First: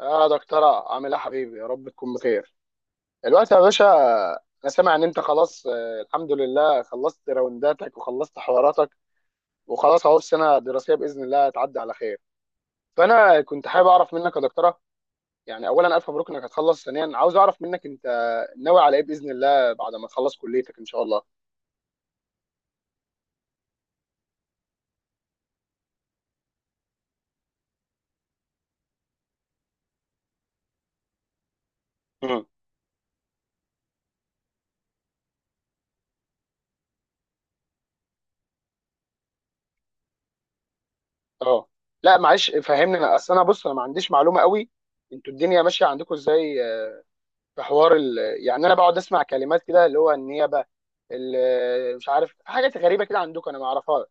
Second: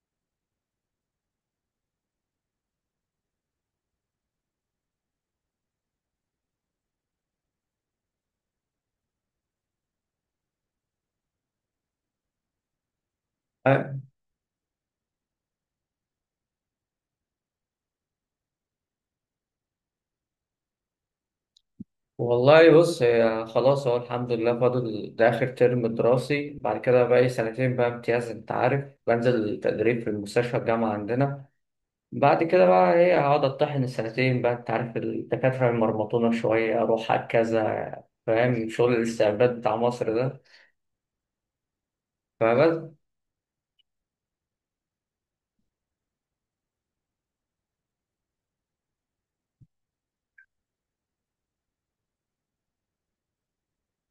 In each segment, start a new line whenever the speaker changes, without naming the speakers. اه، دكتورة، عامل ايه يا حبيبي؟ يا رب تكون بخير الوقت يا باشا. انا سامع ان انت خلاص، الحمد لله خلصت راونداتك وخلصت حواراتك وخلاص اهو السنة الدراسية بإذن الله هتعدي على خير. فانا كنت حابب
أه،
اعرف منك يا دكتورة، يعني اولا الف مبروك انك هتخلص. ثانيا عاوز اعرف منك، انت ناوي على ايه بإذن الله بعد ما تخلص كليتك ان شاء الله؟
والله بص هي خلاص، هو الحمد لله فاضل ده آخر ترم دراسي. بعد كده بقى لي سنتين بقى امتياز. أنت عارف، بنزل تدريب في المستشفى الجامعة عندنا. بعد
مم.
كده بقى إيه، هقعد أطحن السنتين بقى. أنت عارف الدكاترة المرمطونة شوية، أروح على كذا، فاهم؟ شغل الاستعباد بتاع مصر ده.
اه، لا معلش
فبس.
فهمني، انا اصل انا بص، انا ما عنديش معلومة قوي انتوا الدنيا ماشية عندكم ازاي. في حوار ال... يعني انا بقعد اسمع كلمات كده اللي هو النيابه، مش عارف، في حاجات غريبه كده عندكم انا ما اعرفها.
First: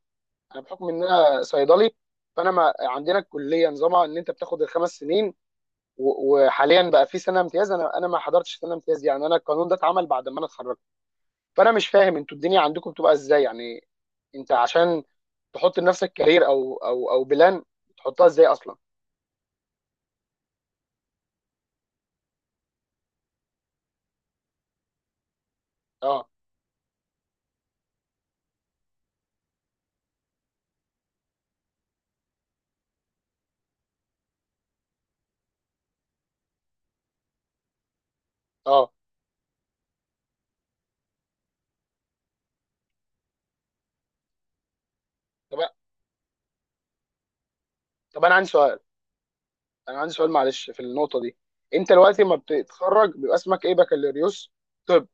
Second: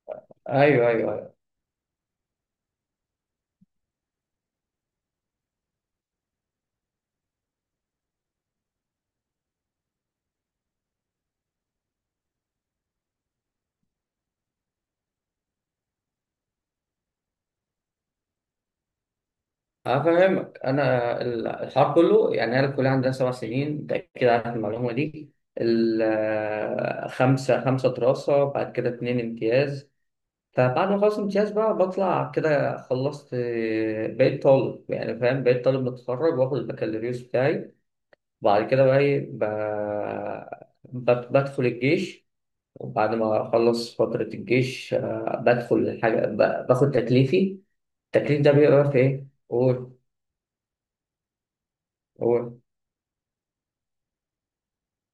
انا
أيوه
بحكم ان
أيوه أيوه.
انا صيدلي، فانا ما عندنا الكليه نظامها ان انت بتاخد ال5 سنين، و- وحاليا بقى في سنه امتياز. انا ما حضرتش سنه امتياز، يعني انا القانون ده اتعمل بعد ما انا اتخرجت. فانا مش فاهم انتوا الدنيا عندكم بتبقى ازاي يعني. انت عشان تحط لنفسك كارير او بلان، بتحطها ازاي اصلا؟
أفهمك أنا. الحوار كله، يعني أنا الكلية عندنا 7 سنين، أنت أكيد عارف المعلومة دي.
اه،
خمسة دراسة، بعد كده اتنين امتياز. فبعد ما أخلص امتياز بقى بطلع كده خلصت، بقيت طالب. يعني فاهم، بقيت طالب متخرج وآخد البكالوريوس بتاعي. وبعد كده
اه،
بقى إيه، بدخل الجيش. وبعد ما أخلص فترة الجيش،
طب
بدخل حاجة، باخد تكليفي.
طب،
التكليف ده بيبقى في إيه؟ قول.
انا عندي سؤال معلش في النقطه دي. انت دلوقتي ما
قول.
بتتخرج بيبقى اسمك ايه؟ بكالوريوس؟ طب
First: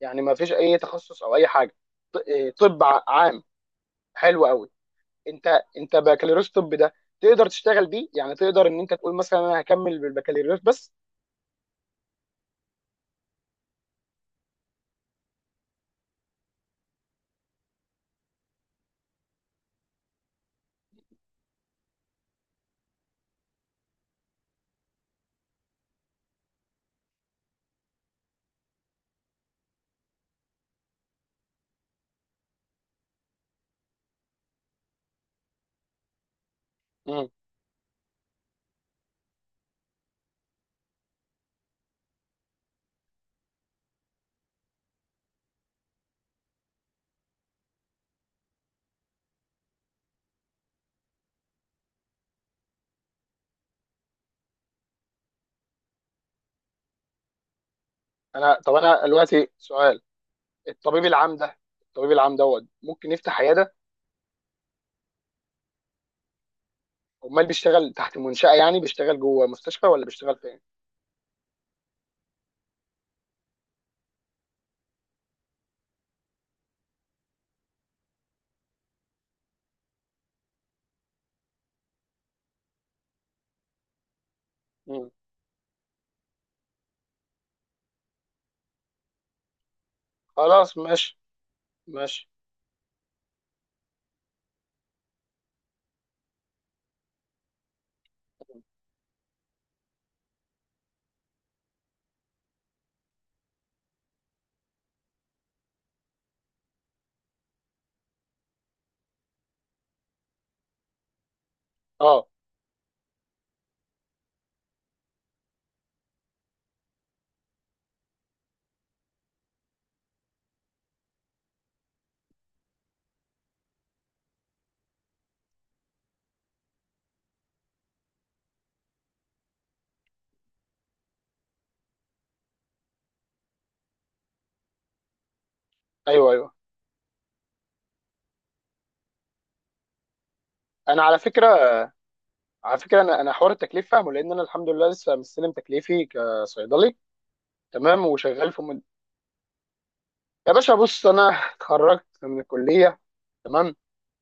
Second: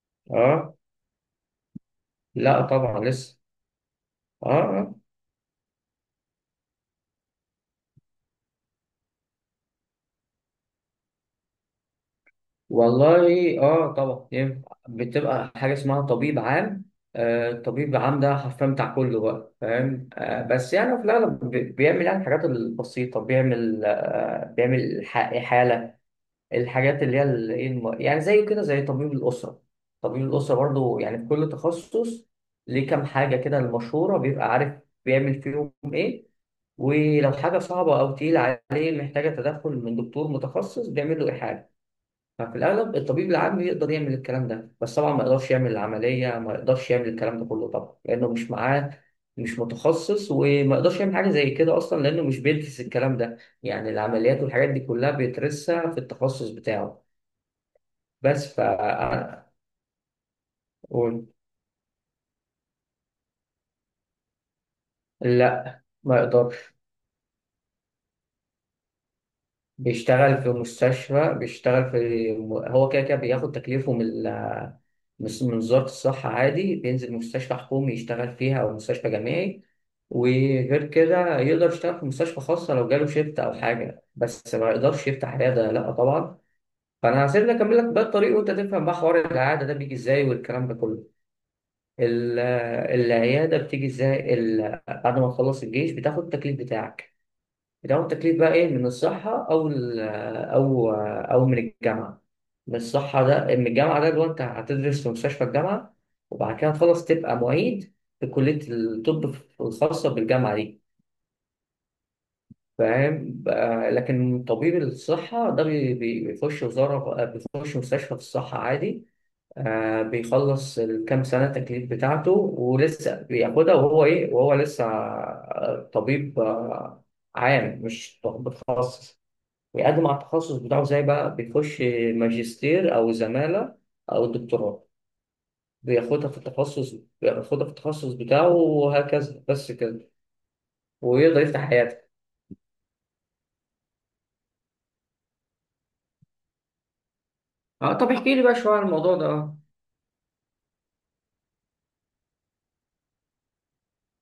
يعني ما فيش
اه،
اي تخصص او اي حاجه؟ إيه،
لا
طب
طبعا لسه.
عام؟ حلو
اه
قوي.
آه.
انت انت بكالوريوس طب ده تقدر تشتغل بيه؟ يعني تقدر ان انت تقول مثلا انا هكمل بالبكالوريوس بس؟
والله اه، طبعا ينفع. بتبقى حاجه اسمها طبيب عام. الطبيب العام ده حرفيا بتاع كله بقى. فاهم؟ بس يعني في الاغلب بيعمل يعني الحاجات البسيطه. بيعمل، بيعمل حاله. الحاجات اللي هي إيه، يعني زي كده، زي طبيب الاسره. طبيب الاسره برضه يعني في كل تخصص. ليه كام حاجه كده المشهوره بيبقى عارف بيعمل فيهم ايه.
مم.
ولو حاجة صعبة أو تقيلة عليه محتاجة تدخل من دكتور متخصص، بيعمل له إيحاء. ففي الأغلب الطبيب العام يقدر يعمل الكلام ده، بس طبعا ما يقدرش يعمل العملية، ما يقدرش يعمل الكلام ده كله طبعا، لأنه مش معاه، مش متخصص. وما يقدرش يعمل حاجة زي كده أصلا، لأنه مش بيدرس الكلام ده. يعني العمليات والحاجات دي كلها بيدرسها في التخصص بتاعه.
انا
بس ف.
طب انا دلوقتي سؤال. الطبيب
قول.
العام ده، الطبيب العام دوت ممكن يفتح عياده؟
لا ما يقدرش.
امال بيشتغل تحت منشأة؟ يعني بيشتغل جوه مستشفى ولا بيشتغل
بيشتغل في
فين؟
مستشفى، بيشتغل في. هو كده كده بياخد تكليفه من من وزارة الصحة عادي، بينزل مستشفى حكومي يشتغل فيها أو مستشفى جامعي. وغير كده يقدر يشتغل في مستشفى خاصة لو جاله شيفت أو حاجة، بس ما يقدرش
مم.
يفتح عيادة، لأ طبعا. فأنا هسيبني أكمل لك بقى الطريق، وأنت تفهم بقى حوار العيادة ده بيجي إزاي والكلام ده
خلاص
كله.
ماشي، ماشي.
ال- العيادة بتيجي إزاي، بعد ما تخلص الجيش بتاخد التكليف بتاعك. بيدعموا التكليف بقى ايه، من الصحة او او من الجامعة. من الصحة ده، من الجامعة ده اللي هو انت هتدرس في مستشفى الجامعة. وبعد كده تخلص تبقى معيد في كلية الطب الخاصة بالجامعة دي.
اه،
فاهم بقى. لكن طبيب الصحة ده بيخش وزارة، بيخش مستشفى في الصحة عادي. بيخلص الكام سنة التكليف بتاعته، ولسه بياخدها وهو ايه، وهو لسه طبيب، عام، مش طبيب خاص. ويقدم على التخصص بتاعه، زي بقى بيخش ماجستير أو زمالة أو دكتوراه، بياخدها
ايوه
في
ايوه.
التخصص. بياخدها في التخصص بتاعه، وهكذا بس كده.
انا على
ويقدر يفتح
فكره،
حياته.
على فكره انا حوار التكليف فاهمه، لان انا الحمد لله لسه مستلم تكليفي كصيدلي
اه،
تمام،
طب احكي لي
وشغال
بقى
في
شوية
مد...
عن الموضوع ده. اه.
يا باشا بص، انا اتخرجت من الكليه تمام.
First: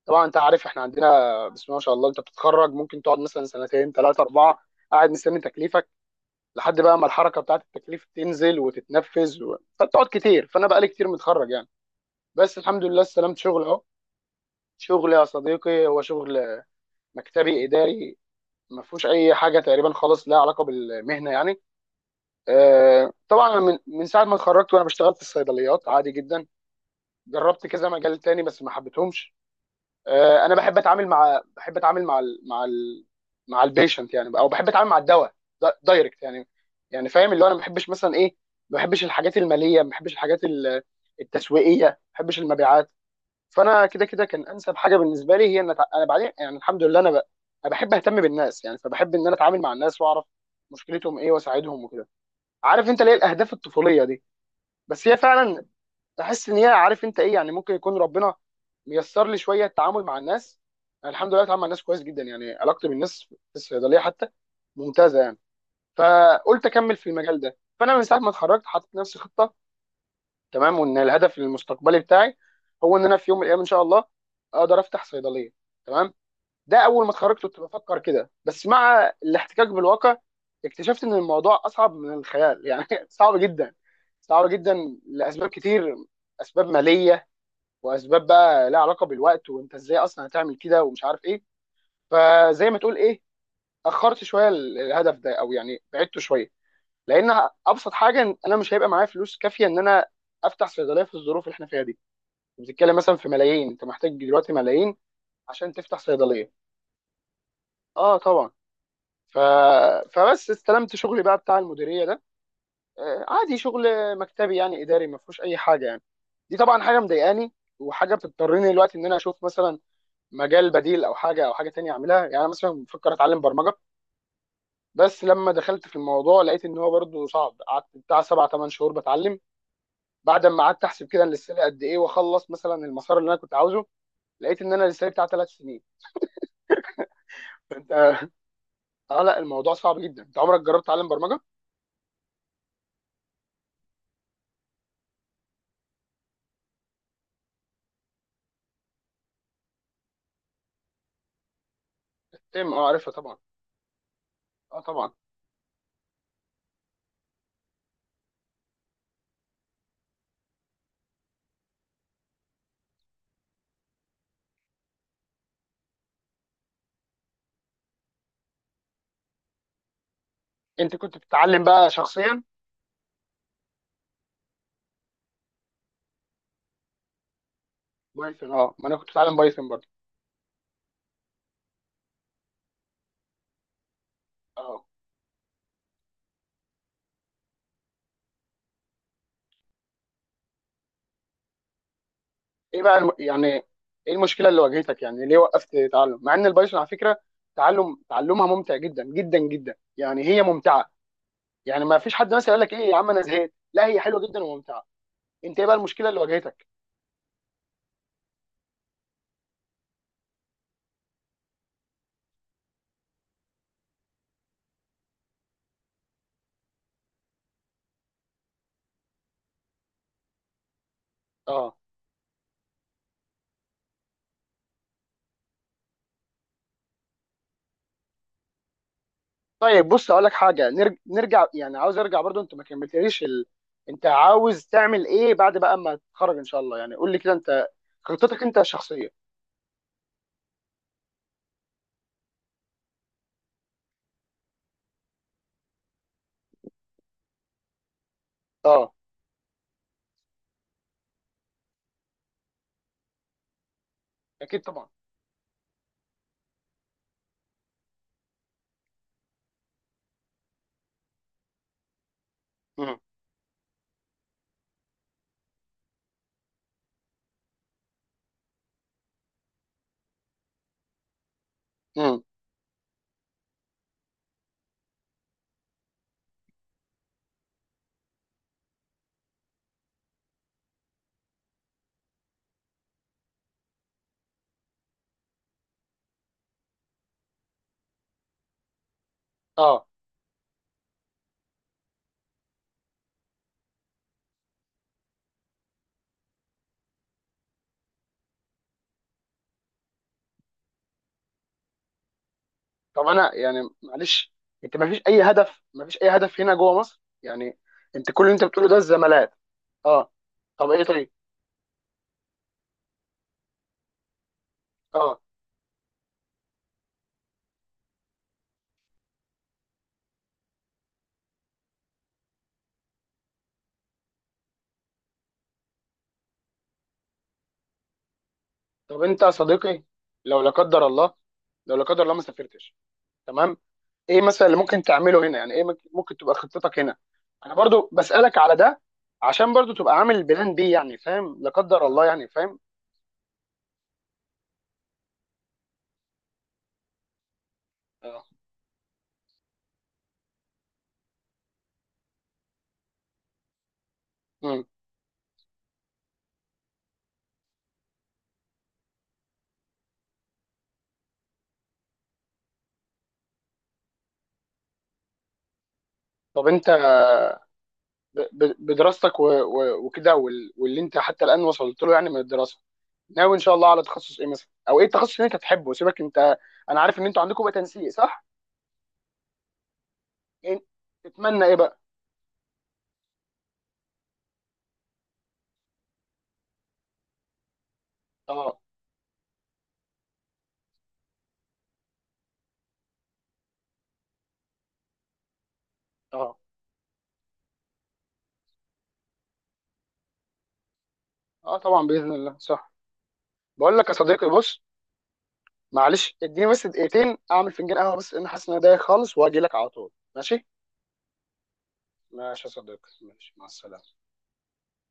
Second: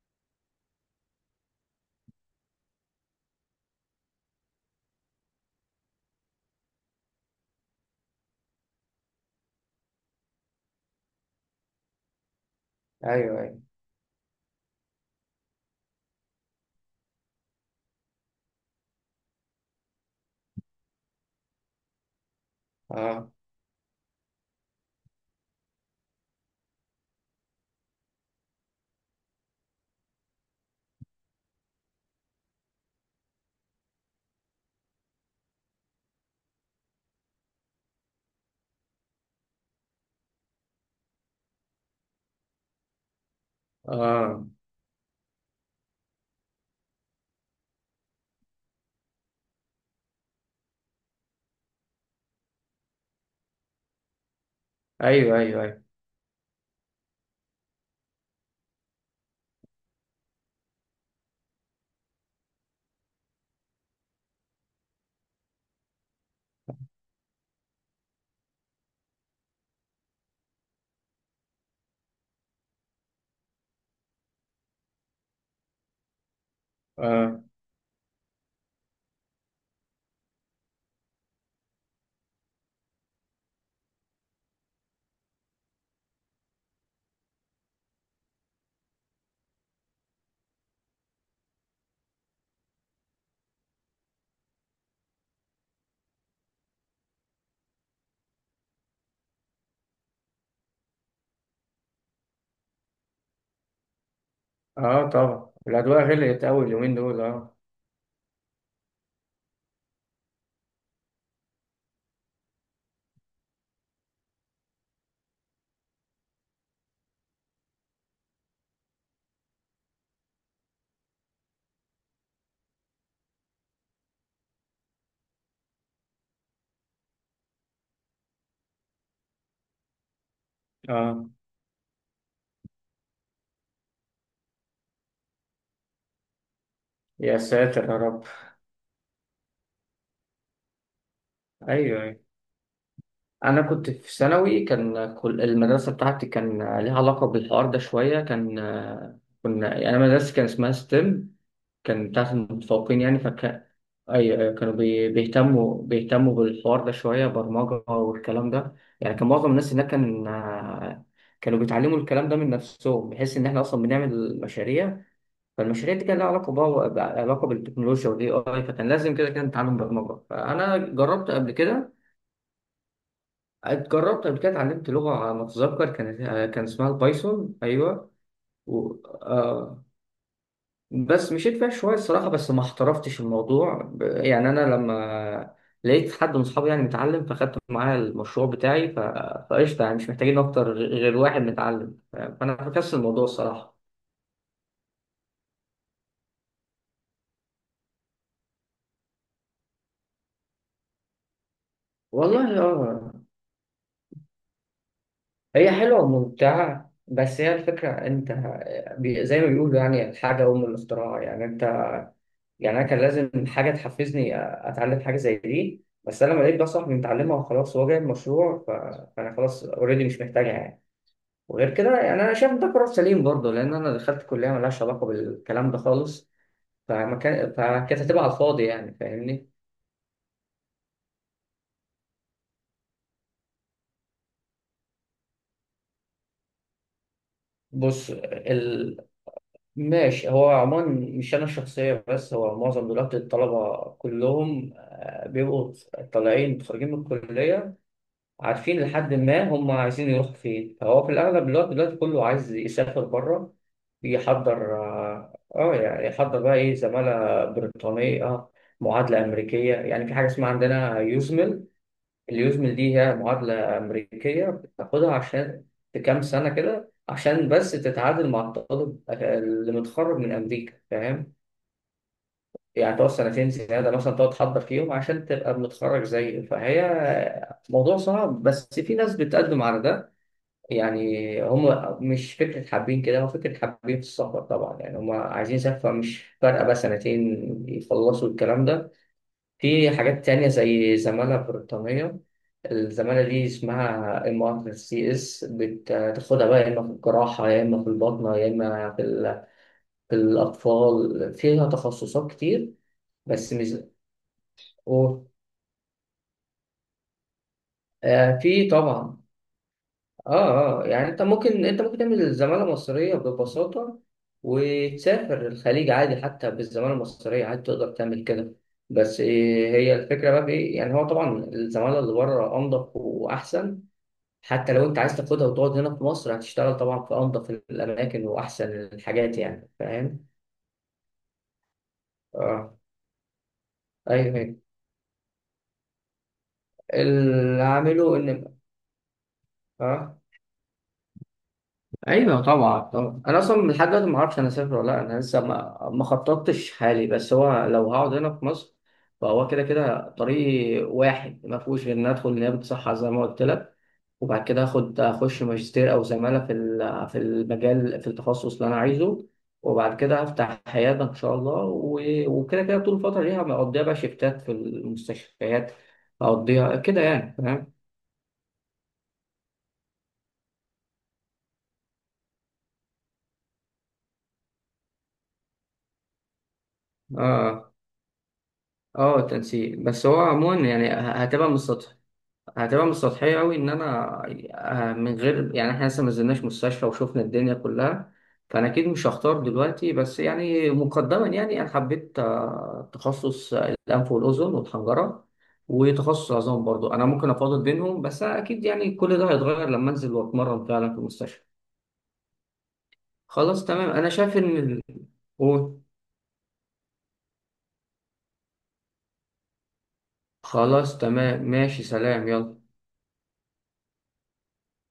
طبعا انت عارف احنا عندنا، بسم الله ما شاء الله، انت بتتخرج ممكن تقعد مثلا سنتين ثلاثه اربعه قاعد مستني تكليفك، لحد بقى ما الحركه بتاعت التكليف تنزل وتتنفذ و... فبتقعد كتير. فانا بقالي كتير متخرج يعني، بس الحمد لله استلمت
ايوه ايوه.
شغل اهو. شغل يا صديقي، هو شغل مكتبي اداري، ما فيهوش اي حاجه تقريبا خالص لها علاقه بالمهنه يعني.
اه
طبعا أنا من ساعه ما اتخرجت وانا بشتغل في الصيدليات عادي جدا. جربت كذا مجال تاني بس ما حبيتهمش. انا بحب اتعامل مع، بحب اتعامل مع ال... مع ال... مع البيشنت يعني، او بحب اتعامل مع الدواء دايركت يعني. يعني فاهم اللي هو انا ما بحبش مثلا ايه، ما بحبش الحاجات الماليه، ما بحبش الحاجات التسويقيه، ما بحبش المبيعات. فانا كده كده
اه.
كان انسب حاجه بالنسبه لي هي ان انا بعدين يعني الحمد لله انا ب... انا بحب اهتم بالناس يعني. فبحب ان انا اتعامل مع الناس واعرف مشكلتهم ايه واساعدهم وكده. عارف انت ليه الاهداف الطفوليه دي؟ بس هي
ايوه ايوه
فعلا
ايوه.
تحس ان هي، عارف انت ايه يعني، ممكن يكون ربنا ميسر لي شويه التعامل مع الناس. أنا الحمد لله بتعامل مع الناس كويس جدا يعني، علاقتي بالناس في الصيدليه حتى ممتازه يعني. فقلت اكمل في المجال ده. فانا من ساعه ما اتخرجت حاطط نفسي خطه تمام، وان الهدف المستقبلي بتاعي هو ان انا في يوم من الايام ان شاء الله اقدر افتح صيدليه تمام. ده اول ما
اه.
اتخرجت كنت بفكر كده، بس مع الاحتكاك بالواقع اكتشفت ان الموضوع اصعب من الخيال يعني صعب جدا، صعب جدا لاسباب كتير. اسباب ماليه، واسباب بقى لها علاقه بالوقت وانت ازاي اصلا هتعمل كده ومش عارف ايه. فزي ما تقول ايه، اخرت شويه الهدف ده، او يعني بعدته شويه. لان ابسط حاجه إن انا مش هيبقى معايا فلوس كافيه ان انا افتح صيدليه في الظروف اللي احنا فيها دي. بتتكلم مثلا في ملايين، انت محتاج دلوقتي ملايين
اه طبعا،
عشان تفتح
الأدوية غليت
صيدليه.
أوي اليومين دول. اه.
اه طبعا. ف... فبس استلمت شغلي بقى بتاع المديريه ده، عادي شغل مكتبي يعني اداري، ما فيهوش اي حاجه يعني. دي طبعا حاجه مضايقاني، وحاجه بتضطرني دلوقتي ان انا اشوف مثلا مجال بديل او حاجه او حاجه تانية اعملها. يعني انا مثلا بفكر اتعلم برمجه، بس لما دخلت في الموضوع لقيت ان هو برضه صعب. قعدت بتاع سبع ثمان شهور بتعلم، بعد ما قعدت احسب كده
اه،
انا لسه لي قد ايه واخلص مثلا المسار اللي انا كنت عاوزه، لقيت ان انا لسه لي بتاع 3 سنين.
يا ساتر
فانت
يا رب.
اه لا الموضوع صعب جدا. انت عمرك جربت تعلم برمجه؟
ايوه ايوه. انا كنت في ثانوي، كان المدرسه بتاعتي كان ليها علاقه بالحوار ده شويه. كان كنا يعني، انا مدرستي كان اسمها ستيم، كان بتاعت
تم، اه
المتفوقين
عارفها
يعني.
طبعا.
فكان اي، كانوا
اه طبعا.
بيهتموا بالحوار ده شويه، برمجه والكلام ده. يعني كان معظم الناس هناك كان، كانوا بيتعلموا الكلام ده من نفسهم، بحيث ان احنا اصلا بنعمل مشاريع. فالمشاريع دي كان لها علاقه، بقى علاقه بالتكنولوجيا والاي اي، فكان لازم كده كده نتعلم برمجه. فانا
انت كنت
جربت قبل
بتتعلم بقى
كده،
شخصيا؟
اتجربت قبل كده، اتعلمت لغة على ما أتذكر كانت، كان اسمها البايثون. أيوه.
بايثون، اه، ما
و...
انا كنت بتعلم بايثون
آه...
برضه.
بس مشيت فيها شوية الصراحة، بس ما احترفتش الموضوع يعني. أنا
اه.
لما لقيت حد من أصحابي يعني متعلم، فاخدت معاه المشروع بتاعي فقشطة، يعني مش محتاجين أكتر غير واحد متعلم. فأنا
ايه
فكست
بقى الم...
الموضوع
يعني
الصراحة.
ايه المشكله اللي واجهتك؟ يعني ليه وقفت تعلم؟ مع ان البايثون على فكره، تعلم، تعلمها ممتع جدا جدا جدا يعني، هي ممتعه يعني. ما فيش حد مثلا
والله
يقول لك ايه يا عم انا زهقت، لا هي حلوه جدا وممتعه. انت ايه
هي
بقى
حلوة
المشكله اللي واجهتك؟
وممتعة، بس هي الفكرة أنت، زي ما بيقولوا يعني، الحاجة أم الاختراع، يعني أنت، يعني انا كان لازم حاجه تحفزني اتعلم حاجه زي دي، بس انا لما لقيت ده صاحبي متعلمها وخلاص، هو جايب مشروع، فانا خلاص اوريدي، مش محتاجها يعني. وغير
اه
كده يعني، انا شايف ده قرار سليم برضه، لان انا دخلت كليه ملهاش علاقه بالكلام ده خالص. فما كان، فكانت هتبقى على الفاضي يعني، فاهمني؟
طيب. بص اقول لك حاجه، نرج... نرجع يعني، عاوز ارجع برضه، انت ما كملتليش ال... انت عاوز تعمل ايه بعد بقى ما تتخرج ان شاء الله؟ يعني قول لي كده انت
بص،
خطتك انت الشخصيه.
ماشي. هو عموما، مش انا الشخصيه، بس هو معظم دلوقتي الطلبه كلهم بيبقوا طالعين خارجين من الكليه، عارفين
اه.
لحد ما هم عايزين يروحوا فين. فهو في الأغلب الوقت دلوقتي كله عايز يسافر بره،
اكيد
يحضر
طبعا.
اه، يعني يحضر بقى ايه، زمالة بريطانية، معادلة أمريكية. يعني في حاجة اسمها عندنا يوزمل. اليوزمل دي
مم.
هي معادلة أمريكية بتاخدها عشان في كام سنة كده، عشان بس تتعادل مع الطالب اللي متخرج من أمريكا، فاهم؟
مم.
يعني تقعد سنتين زيادة مثلا، تقعد تحضر فيهم عشان تبقى متخرج زيه. فهي موضوع صعب، بس في ناس بتقدم على ده. يعني هم مش فكرة حابين كده، هو فكرة حابين في السفر طبعا، يعني هم عايزين يسافروا، مش فارقة بقى سنتين يخلصوا الكلام ده.
اه.
في حاجات تانية زي زمالة بريطانية. الزمالة دي اسمها MRCS، بتاخدها بقى يا اما في الجراحة، يا اما في الباطنة، يا اما في, في الأطفال. فيها تخصصات كتير.
طب انا
بس
يعني
مش.
معلش، انت ما فيش اي
و-
هدف، ما فيش اي هدف هنا جوه مصر يعني؟ انت كل اللي انت
في
بتقوله ده
طبعا.
الزمالات. اه. طب
اه
ايه
اه، يعني
طيب؟
انت ممكن تعمل زمالة مصرية ببساطة،
اه.
وتسافر الخليج عادي، حتى بالزمالة المصرية عادي تقدر تعمل كده. بس إيه هي الفكرة بقى، في ايه يعني، هو طبعا الزمالة اللي بره أنضف وأحسن. حتى لو انت عايز تاخدها وتقعد هنا في مصر، هتشتغل طبعا في أنضف الأماكن وأحسن
طب انت يا
الحاجات، يعني
صديقي،
فاهم؟
لو لا قدر الله، لو لا قدر الله ما
اه.
سافرتش تمام، ايه
ايوه
مثلا اللي
أيوة.
ممكن تعمله هنا؟ يعني ايه ممكن، ممكن تبقى خطتك هنا؟ انا
اللي
برضو
عامله
بسألك
ان،
على ده عشان برضو تبقى
اه.
عامل بلان بي، يعني فاهم، لا قدر الله، يعني
ايوه
فاهم.
طبعا طبعا، انا اصلا لحد دلوقتي ما اعرفش انا اسافر ولا لا، انا لسه ما خططتش حالي، بس هو لو هقعد
اه.
هنا في مصر، فهو كده كده طريق واحد، ما فيهوش غير ان ادخل نيابه صحه زي ما قلت لك. وبعد كده
مم.
اخش ماجستير او زماله في في المجال، في التخصص اللي انا عايزه. وبعد كده هفتح عياده ان شاء الله. وكده كده طول الفتره دي هقضيها بقى شيفتات في المستشفيات،
طب انت،
هقضيها كده يعني، فاهم؟
بدراستك و- و- وكده واللي انت حتى الآن وصلت له يعني من الدراسة، ناوي ان شاء الله على تخصص ايه مثلا؟ او ايه التخصص اللي انت تحبه؟ سيبك انت، انا عارف ان انتوا عندكم بقى
اه.
تنسيق صح؟
اه تنسيق، بس هو عموما
يعني
يعني،
تتمنى
هتبقى
ايه
من
بقى؟
السطح. هتبقى مش سطحية أوي، إن أنا من غير يعني. إحنا لسه ما نزلناش مستشفى وشوفنا الدنيا كلها،
اه.
فأنا أكيد مش هختار دلوقتي، بس يعني مقدما، يعني أنا حبيت تخصص، الأنف والأذن والحنجرة، وتخصص
اه.
عظام برضو، أنا ممكن أفاضل بينهم، بس أكيد يعني كل ده هيتغير لما أنزل وأتمرن فعلا في المستشفى.
اه طبعا باذن الله صح.
خلاص
بقول لك
تمام.
يا
أنا
صديقي
شايف إن
بص،
قول.
معلش اديني بس دقيقتين اعمل فنجان قهوه، بس لان حاسس ان انا دايخ خالص واجي لك على طول. ماشي،
خلاص تمام ماشي، سلام،
ماشي يا
يلا.
صديقي، ماشي، مع السلامه.